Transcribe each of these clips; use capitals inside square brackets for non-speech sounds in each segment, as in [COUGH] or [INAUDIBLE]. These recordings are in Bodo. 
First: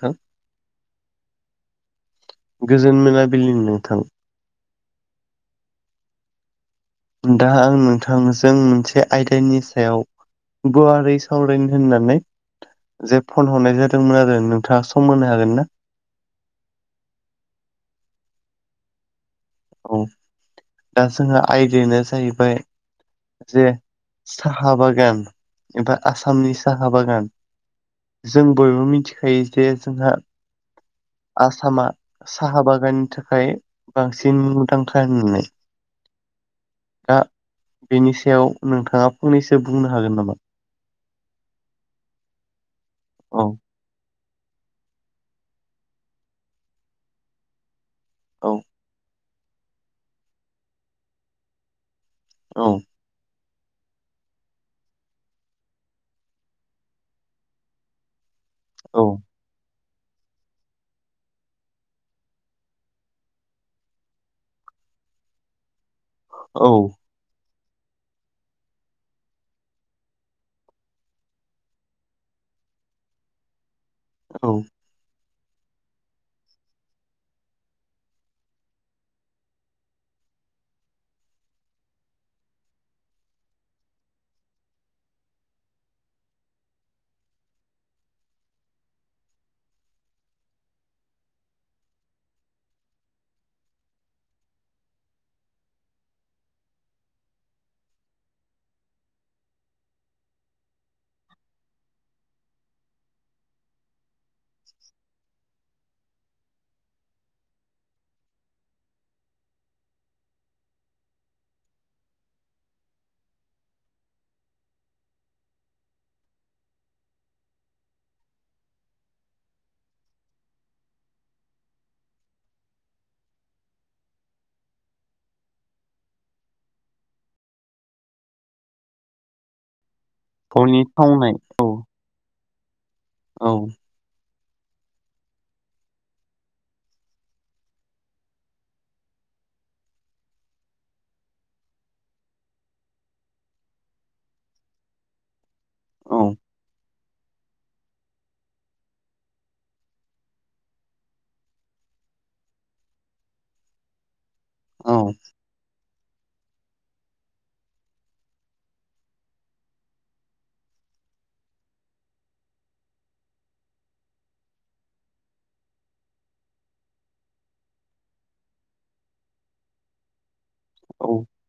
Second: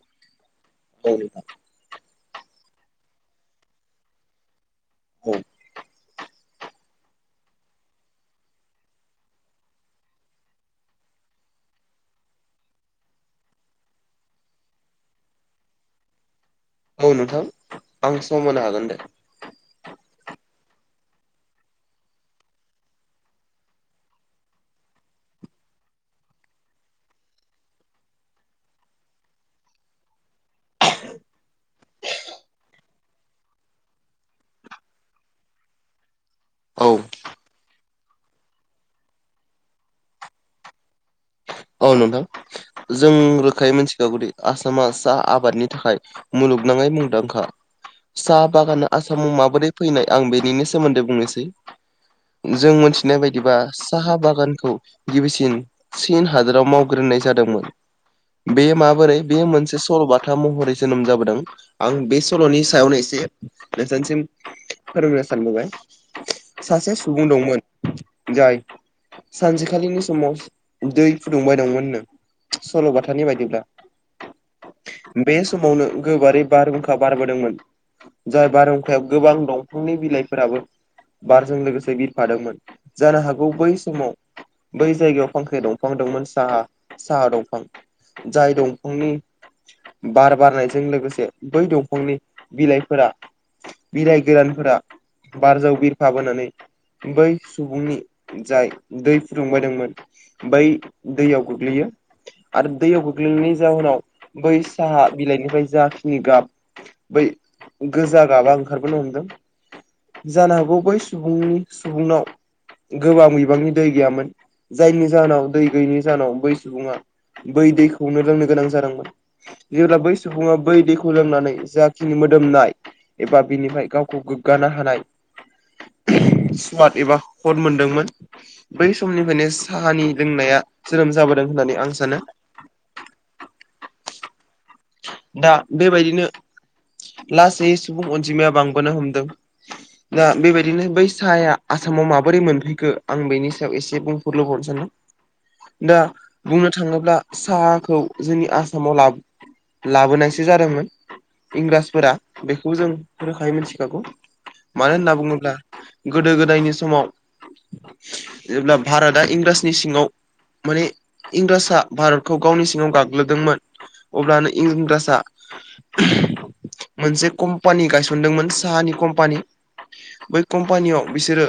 थां औ गोजोन मोनाब बिलि्नि नोंथां औ दा आं नोंथांजों मोनसे आयदानि सायाव गुवारै सावरायनो होननानै जे फन हरनाय जादोंमोन आरो नोंथाङा सम होनो हागोन ना औ नोंथां आं सम होनो हागोन दे औ दा जोंहा आयदायानो जाहैबाय जे साहा बागान एबा आसामनि साहा बागान जों बयबो मिथिखायो जे जोंहा आसामा साहा बागाननि थाखाय बांसिनुथांखा होननानै औ दा बेनि सायाव नोंथाङा फंनैसो बुंनो हागोन नामा औ नोंथां जों औ रोखायै मोनथिखागौेदि आसामा साहा आबादनि थाखाय मुलुगनाङै मुंदांखा साहा औ बागाना आसाम सायाव माबोरै फैनाय आं बेनिनो सोमोन्दै बुंनोसै औ जों मोनथि नाय बायदिबा साहा बागानखौ गिबिसिन चिन हादोराव मावग्रोनाय जादोंमोन बे औ माबोरै बे मोनसे सल'बाथा महरै जोनोम जाबोदों आं बे सल'नि सायावनो एसे नोंथांनिसिम [UNINTELLIGIBLE] सानबोबाय औ सासे सुबुं दंमोन जाय सानसेखालिनि समाव दै फुदुंबाय दंमोननो सल'बाथानि बायदिब्ला। औ बे समावनो गोबारै बारहुंखा बारबोदोंमोन। जाय बारहुंखायाव गोबां दंफांनि बिलाइफोराबो बारजों लोगोसे बिरफादोंमोन जानो हागौ बै समाव बै जायगायाव फांखाय दं। फां दंमोन सा साहा दंफां जाय दंफांनि बार बारनायजों लोगोसे बै दंफांनि बिलाइफोरा बिलाय गोरानफोरा बारजों बिरफाबोनानै बै सुबुंनि जाय दै फुदुंबायदोंमोन बै दैयाव गोग्लैयो आरो दैयाव गोग्लैनायनि जाहोनाव बै साहा बिलाइनिफ्राय जाखिनि गाब बै गोजा गाबा ओंखारबोनो हमदों। जानो हागौ बै सुबुंनि सुबुंनाव गोबां बिबांनि दै गैयामोन जायनि जाहोनाव दै गैयिनि जाहोनाव बै सुबुङा बै दैखौनो लोंनो गोनां जादोंमोन। जेब्ला बै सुबुङा बै दैखौ लोंनानै जाखिनि मोदोमनाय एबा बिनिफ्राय गावखौ गोग्गानो हानाय स्मार्ट एबा हद मोनदोंमोन बै समनिफ्रायनो [UNINTELLIGIBLE] लोंनाया फननि जोनोम थावनाय जाबोदों औ होननानै आं सानो। औ दा बेबायदिनो लासै सुबुं अनजिमाया बांबोनो हमदों। दा बेबायदिनो बै साहाया आसामाव माबोरै मोनफैखो आं बेनि सायाव एसे बुं [UNINTELLIGIBLE] सानदों। दा औ बुंनो थाङोब्ला साहाखौ जोंनि आसामाव लाबो लाबोनायसो जादोंमोन इंराजफोरा बेखौ जों रोखायै मिथिखागौ। औ मानो होनना बुङोब्ला गोदो गोदायनि समाव जेब्ला भारतआ इंराजनि सिङाव माने इंराजआ भारतखौ गावनि सिङाव गाग्लोदोंमोन अब्लानो इंराजआ मोनसे कम्पानि गायसनदोंमोन साहानि कम्पानि। बै कम्पानियाव औ बिसोरो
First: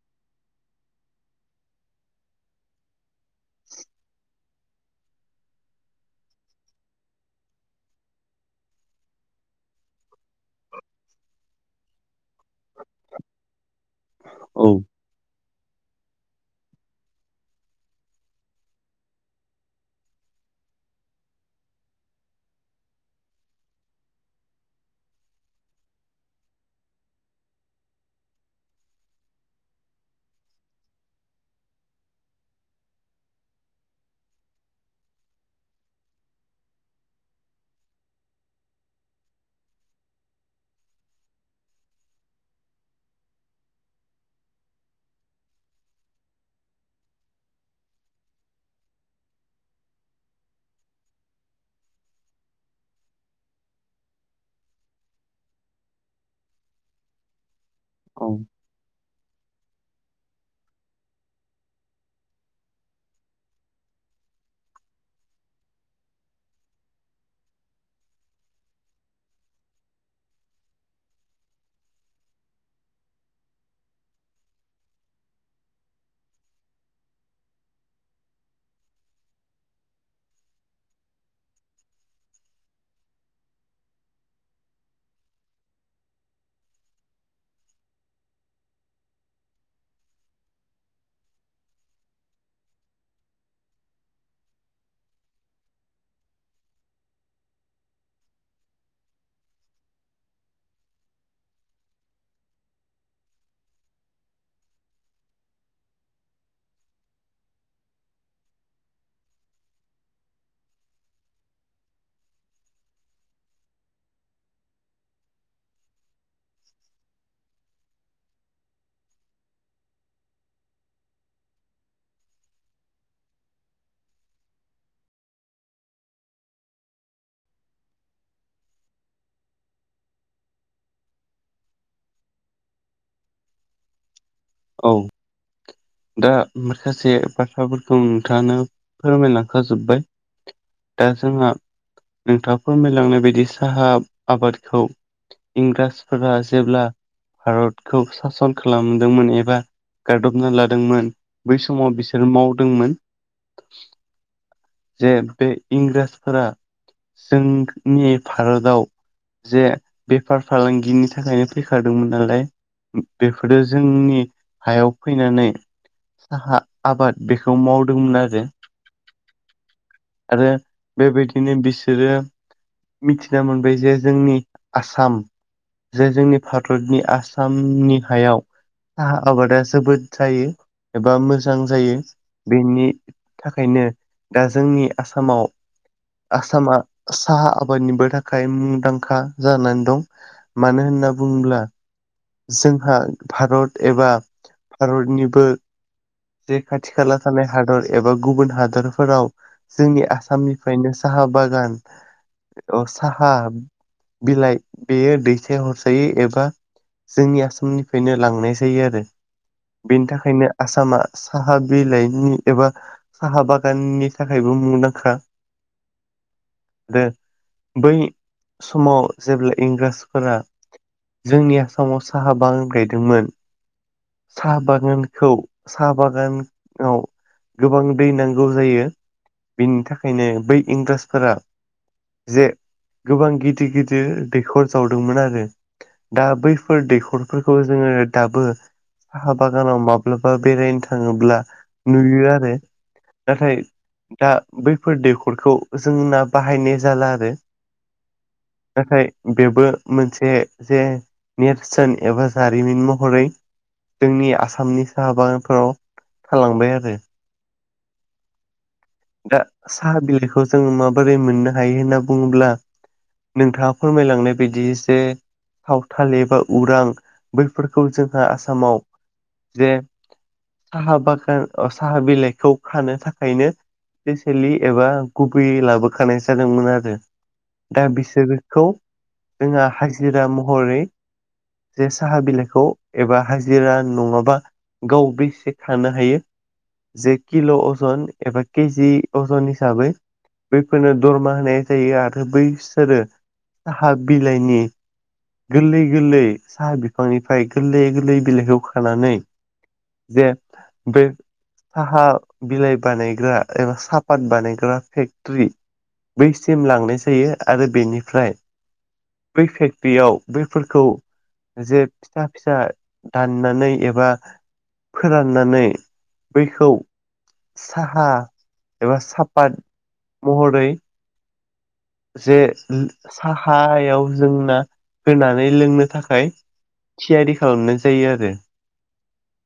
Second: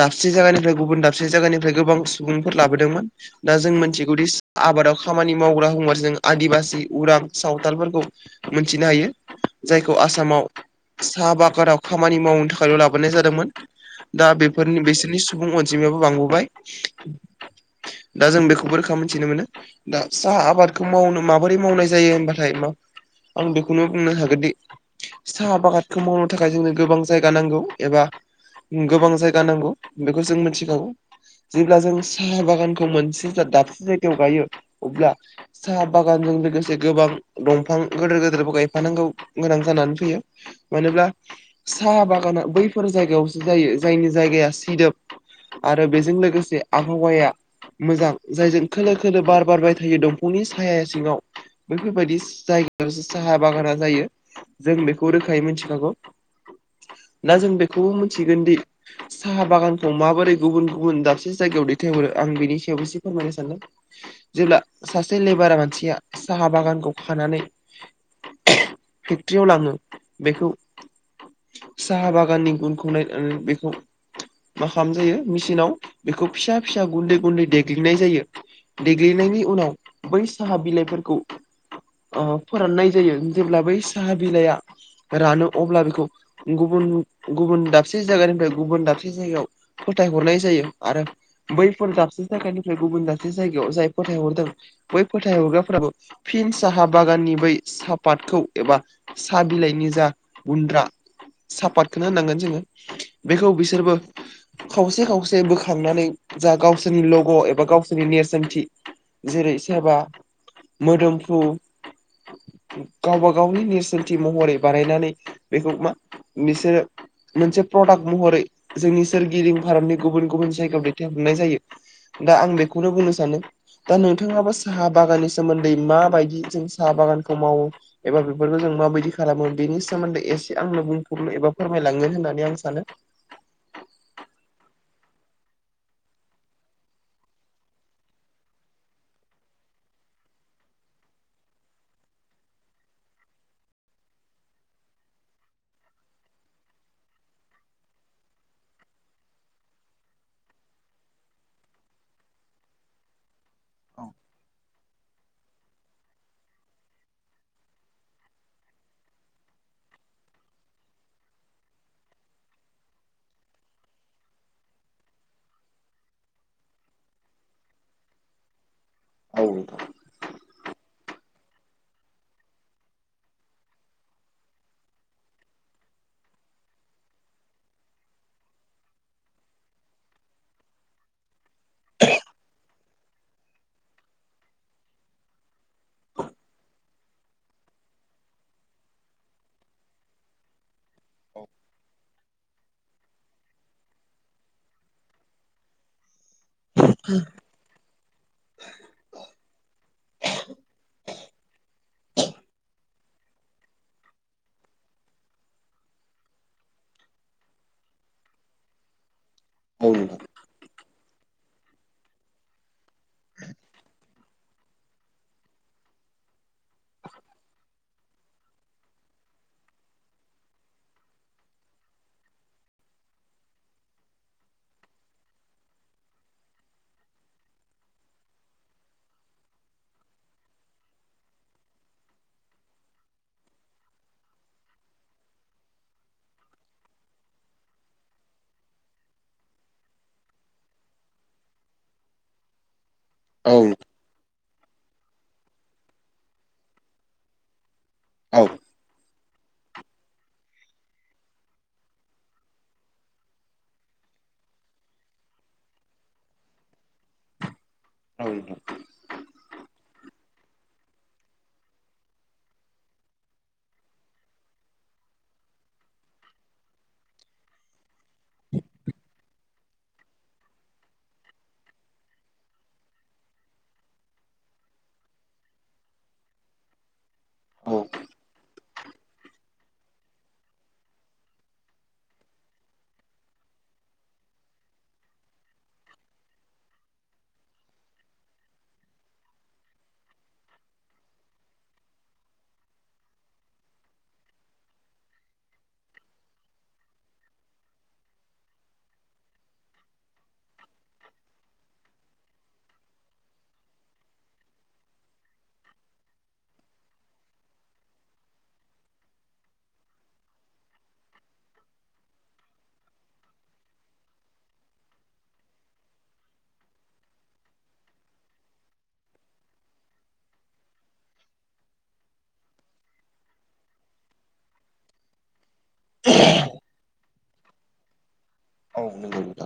दाबसे जायगानिफ्राय गुबुन दाबसे जायगानिफ्राय गोबां सुबुंफोर लाबोदोंमोन दा जों मोनथिगौदि आबादाव खामानि मावग्रा होनबाथाय जों आदिबासि उरां सावथालफोरखौ मोनथिनो हायो जायखौ आसामाव साहा बागानाव खामानि मावनो थाखायल' लाबोनाय जादोंमोन दा औ बेफोरनि बिसोरनि सुबुं अनजिमायाबो बांबोबाय। दा जों बेखौबो रोखा मोनथिनो मोनो दा साहा आबादखौ मावनो माबोरै मावनाय जायो होमबाथाय मा आं बेखौनो बुंनो हागोनदि साहा बागानखौ मावनो थाखाय जोंनो गोबां जायगा नांगौ एबा गोबां जायगा नांगौ बेखौ जों मोनथिखागौ। जेब्ला जों साहा बागानखौ मोनसे जा दाबसे जायगायाव गाइयो अब्ला साहा बागानजों लो लोगोसे गोबां दंफां गिदोर गोेदोरबो गायफानांगौ गोनां जानानै फैयो। मानोब्ला साहा बागाना बैफोर जायगायावसो जायो। जायनि जायगाया सिदोब। आरो बेजों लोगोसे आबहावाया मोजां जायजों खोलो खोलो बार बारबाय थायो दंफांनि सायाया सिङाव। बैफोरबायदि जायगायावो साहा बागाना जायो। जों बेखौ रोखायै मिथिखागौ। ना जों बेखौबो औ मोनथिगोन दि साहा बागानखौ माबोरै गुबुन गुबुन दाबसे जायगायाव दैथायहरो आं बिनि सायावबो एसे फोरमायनो सानदों। जेब्ला सासे लेबारा मानसिया साहा बागानखौ खानानै फेक्ट्रियाव लाङो बेखौ साहा बागाननि गुनखौ नायनानै बेखौ मा खालाम जायो मेचिनाव बेखौ फिसा फिसा गुन्दै गुन्दै देग्लिनाय जायो। देग्लिनायनि उनाव बै साहा बिलाइफोरखौ अ फोराननाय जायो जेब्ला बै साहा बिलाइआ रानो अब्ला बेखौ गुबुन गुबुन दाबसे जायगानिफ्राय गुबुन दाबसे जायगायाव फोथायहरनाय जायो आरो बैफोर दाबसे जायगानिफ्राय गुबुन दाबसे जायगायाव जाय फोथाय हरदों बै फोथाय हरग्राफोराबो फिन साहा बागाननि बै सापातखौ एबा सा बिलाइनि जा गुन्द्रा सापातखोनो होननांगोन जोङो। बेखौ बिसोरबो खावसे खावसे बोखांनानै जा गावसोरनि लग' एबा गावसोरनि नेरसोनथि जेरै सेबा मोदोमफ्रु गावबा गावनि नेरसोनथि महरै बानायनानै बेखौ मा बिसोरो मोनसे प्रडाक्ट महरै जोंनि सोरगिदिं भारतनि गुबुन गुबुन जायगायाव दैथायहरनाय जायो। दा आं बेखौनो बुंनो सानो दा नोंथाङाबो साहा बागाननि सोमोन्दै माबायदि जों साहा बागानखौ मावो एबा बेफोरखौ जों मा बायदि खालामो। बेनि सोमोन्दै एसे आंनो बुंफुरनो एबा फोरमायलाङो होननानै आं सानो। औ। दा माखासे बाथ्राफोरखौ नोंथाङानो फोरमायलांखा जोबबाय। दा जोंहा नोंथाङा फोरमायलांनाय बायदि साहा आबादखौ इंराजफोरा जेब्ला भारतखौ सासन खालामदोंमोन एबा बा गादबना लादोंमोन बै समाव बिसोर मावदोंमोन। जे बे इंराजफोरा जों नि भारताव जे बेफार फालांगिनि थाखायनो फैखादोंमोन नालाय। उम बेफोरो जोंनि हायाव फैनानै साहा आबाद बेखौ मावदोंमोन आरो। औ। आरो बेबायदिनो बिसोरो मिथिना मोनबाय जे जोंनि आसाम जे जोंनि भारतनि आसामनि हायाव साहा आबादा जोबोद जायो एबा मोजां जायो। बेनि थाखायनो दा जोंनि आसामाव आसामा साहा आबादनिबो थाखाय मुंदांखा जानानै दं। मानो होन होनना बुङोब्ला जोंहा भारत एबा भारतनिबो जे खाथि खाला थानाय हादर एबा गुबुन हादरफोराव जोंनि आसामनिफ्रायनो साहा बागान अ साहा बिलाइ बेयो दैथायहरजायो एबा जोंनि आसामनिफायनो लांनाय जायो आरो। औ बेनि नोंथां थाखायनो आसामा साहा बिलाइनि एबा साहा बागाननि थाखाय थाखायबो मुंदांखा द बै समाव जेब्ला इंराजफोरा जोंनि आसामाव साहा बां गायदोंमोन साहा बागानखौ साहा बागानाव गोबां दै नांगौ जायो बिनि थाखायनो बै इंन्द्राजफोरा जे गोबां गिदिर गिदिर दैखर जावदोंमोन आरो दा बैफोर दैखरफोरखौ जोङो दाबो साहा बागानाव माब्लाबा बेरायनो थाङोब्ला नुयो आरो। नाथाय औ दा बैफोर दैखरखौ जों नना बाहायनाय जाला आरो नाथाय बेबो मोनसे जे नेरसोन एबा जारिमिन महरै जोंनि आसामनि साहा बागानफोराव थालांबाय आरो औ नोंथां। दा साहा बिलाइखौ जोङो माबोरै मोननो हायो होनना बुङोब्ला नोंथाङा फोरमायलांनाय बायदि एसे सावथाल एबा उरां बैफोरखौ जोंहा आसामाव जे साहा बागान साहा बिलाइखौ खानो थाखायनो स्पेसेलि एबा गुबैय लाबोखानाय जादोंमोन आरो औ दा बिसोरो खौ जोंहा हाजिरा महरै जे साहा बिलाइखौ एबा हाजिरा नङाबा गावबोसे खानो हायो जे किल' अजन एबा केजि अजन हिसाबै बैफोरनो दरमा होनाय जायो आरो बैसोरो हाब बिलायनि गोरलै गोरलै साहा बिफांनिफ्राय गोरलै गोरलै बिलाइखौ खानानै जे बे साहा बिलाइ बानायग्रा एबा साहापात बानायग्रा फेक्टरि बैसिम लांनाय जायो आरो बेनिफ्राय बै फेक्ट बेयाव बैफोरखौ जे फिथा फिसा दाननानै एबा फोराननानै बैखौ साहा एबा सापात महरै जे साहायाव जोंना होनानै लोंनो थाखाय थियारि खालामनाय जायो आरो। औ नंगौ नोंथां।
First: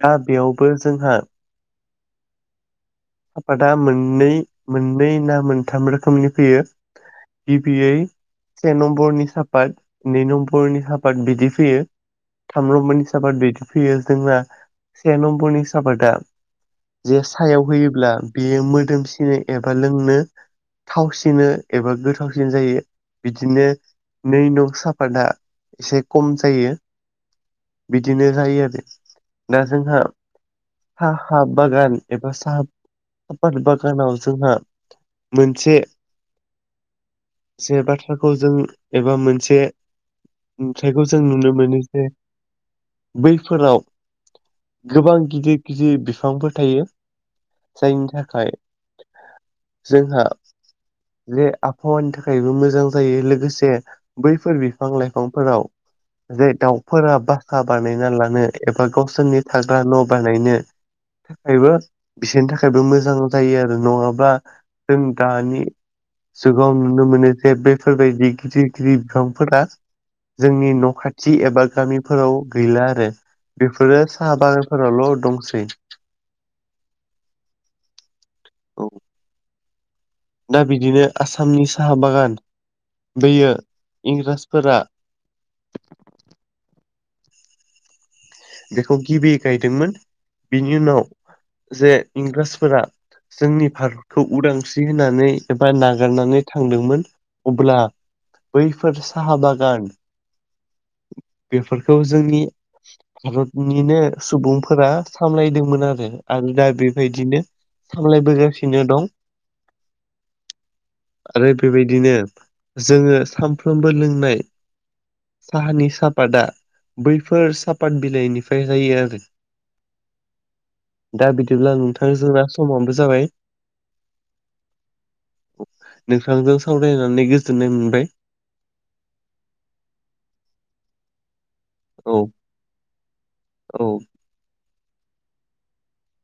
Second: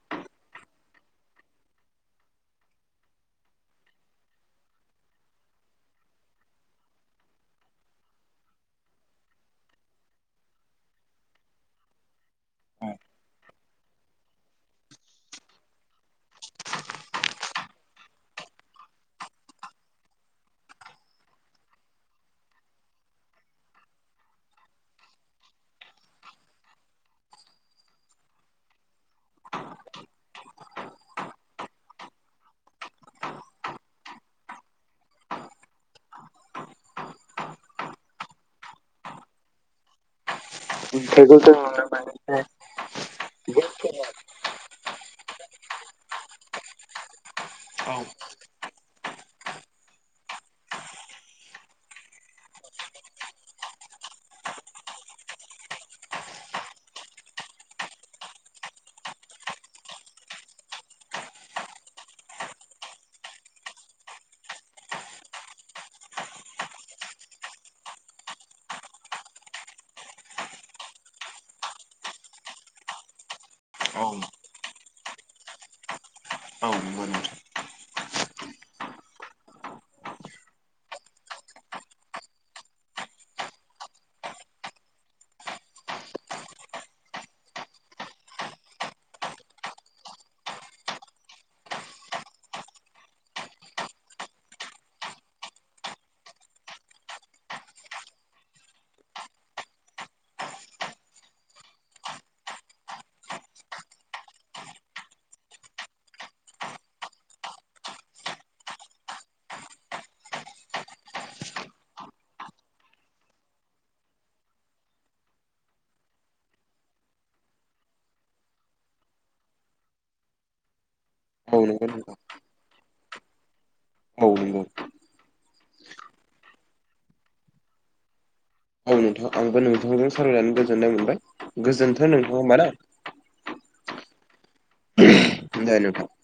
दा बेयावबो जोंहा आफादा मोननै मोननै ना मोनथाम रोखोमनि फैयो गिबियै से नम्बरनि सापात नै नम्बरनि साफात बिदि फैयो। थाम नम्बरनि साहापात बिदि फैयो जोंना से नम्बरनि साादआ जे सायाव होयोब्ला बेयो मोदोमसिनो एबा लोंनो थावसि नो एबा गोथावसिन जायो बिदिनो नै नं साफाता एसे खम जायो बिदिनो जायो आरो दा जोंहा हा हा बागान एबा साफ बागानाव जोंहा मोनसे जे बाथ्राखौ जों एबा मोनसे नुथथायखौ जों नुनो मोनो। बैफोराव गोबां गिदिर गिदिर बिफांफोर थायो। औ जायनि थाखाय जोंहा जे आबहावानि थाखायबो मोजां जायो लोगोसे बैफोर बिफां लाइफांफोराव जे दाउफोरा बासा बानायना लानो एबा गावसोरनि थाग्रा न' बानायनो थाखायबो बिसोरनि थाखायबो मोजां जायो आरो नङाबा जों दानि जुगाव नुनो मोनो जे बेफोरबायदि गिदिर गिदिर बिफांफोरा जोंनि न' खाथि एबा गामिफोराव गैला आरो। बेफोरो साहा बागानफोरावल' दंसै। औ नंगौ नोंथां। औ दा बिदिनो आसामनि साहा बागान बैयो इंराजफोरा बेखौ गिबि गायदोंमोन बेनि उनाव जे इंराजफोरा जोंनि भारतखौ उदांस्रि होनानै एबा नागारनानै थांदोंमोन। अब्ला बैफोर साहा बागान बेफोरखौ जोंनि भारतनिनो सुबुंफोरा सामलायदोंमोन आरो आरो दा बेबायदिनो सामलायबोगासिनो दं। आरो बेबायदिनो जोङो सामफ्रोमबो लोंनाय साहानि सापादा बैफोर सापाद बिलाइनिफ्राय जायो आरो। दा औ बिदिब्ला नंगौ नोंथां जोंना समाबो जाबाय। औ नंगौ नोंथांजों सावरायनानै गोजोननाय मोनबाय। औ नोंथां आंबो नोंथांजों सावरायनानै गोजोननाय मोनबाय गोजोनथों औ नोंथां होमबा ना? औ। [UNINTELLIGIBLE]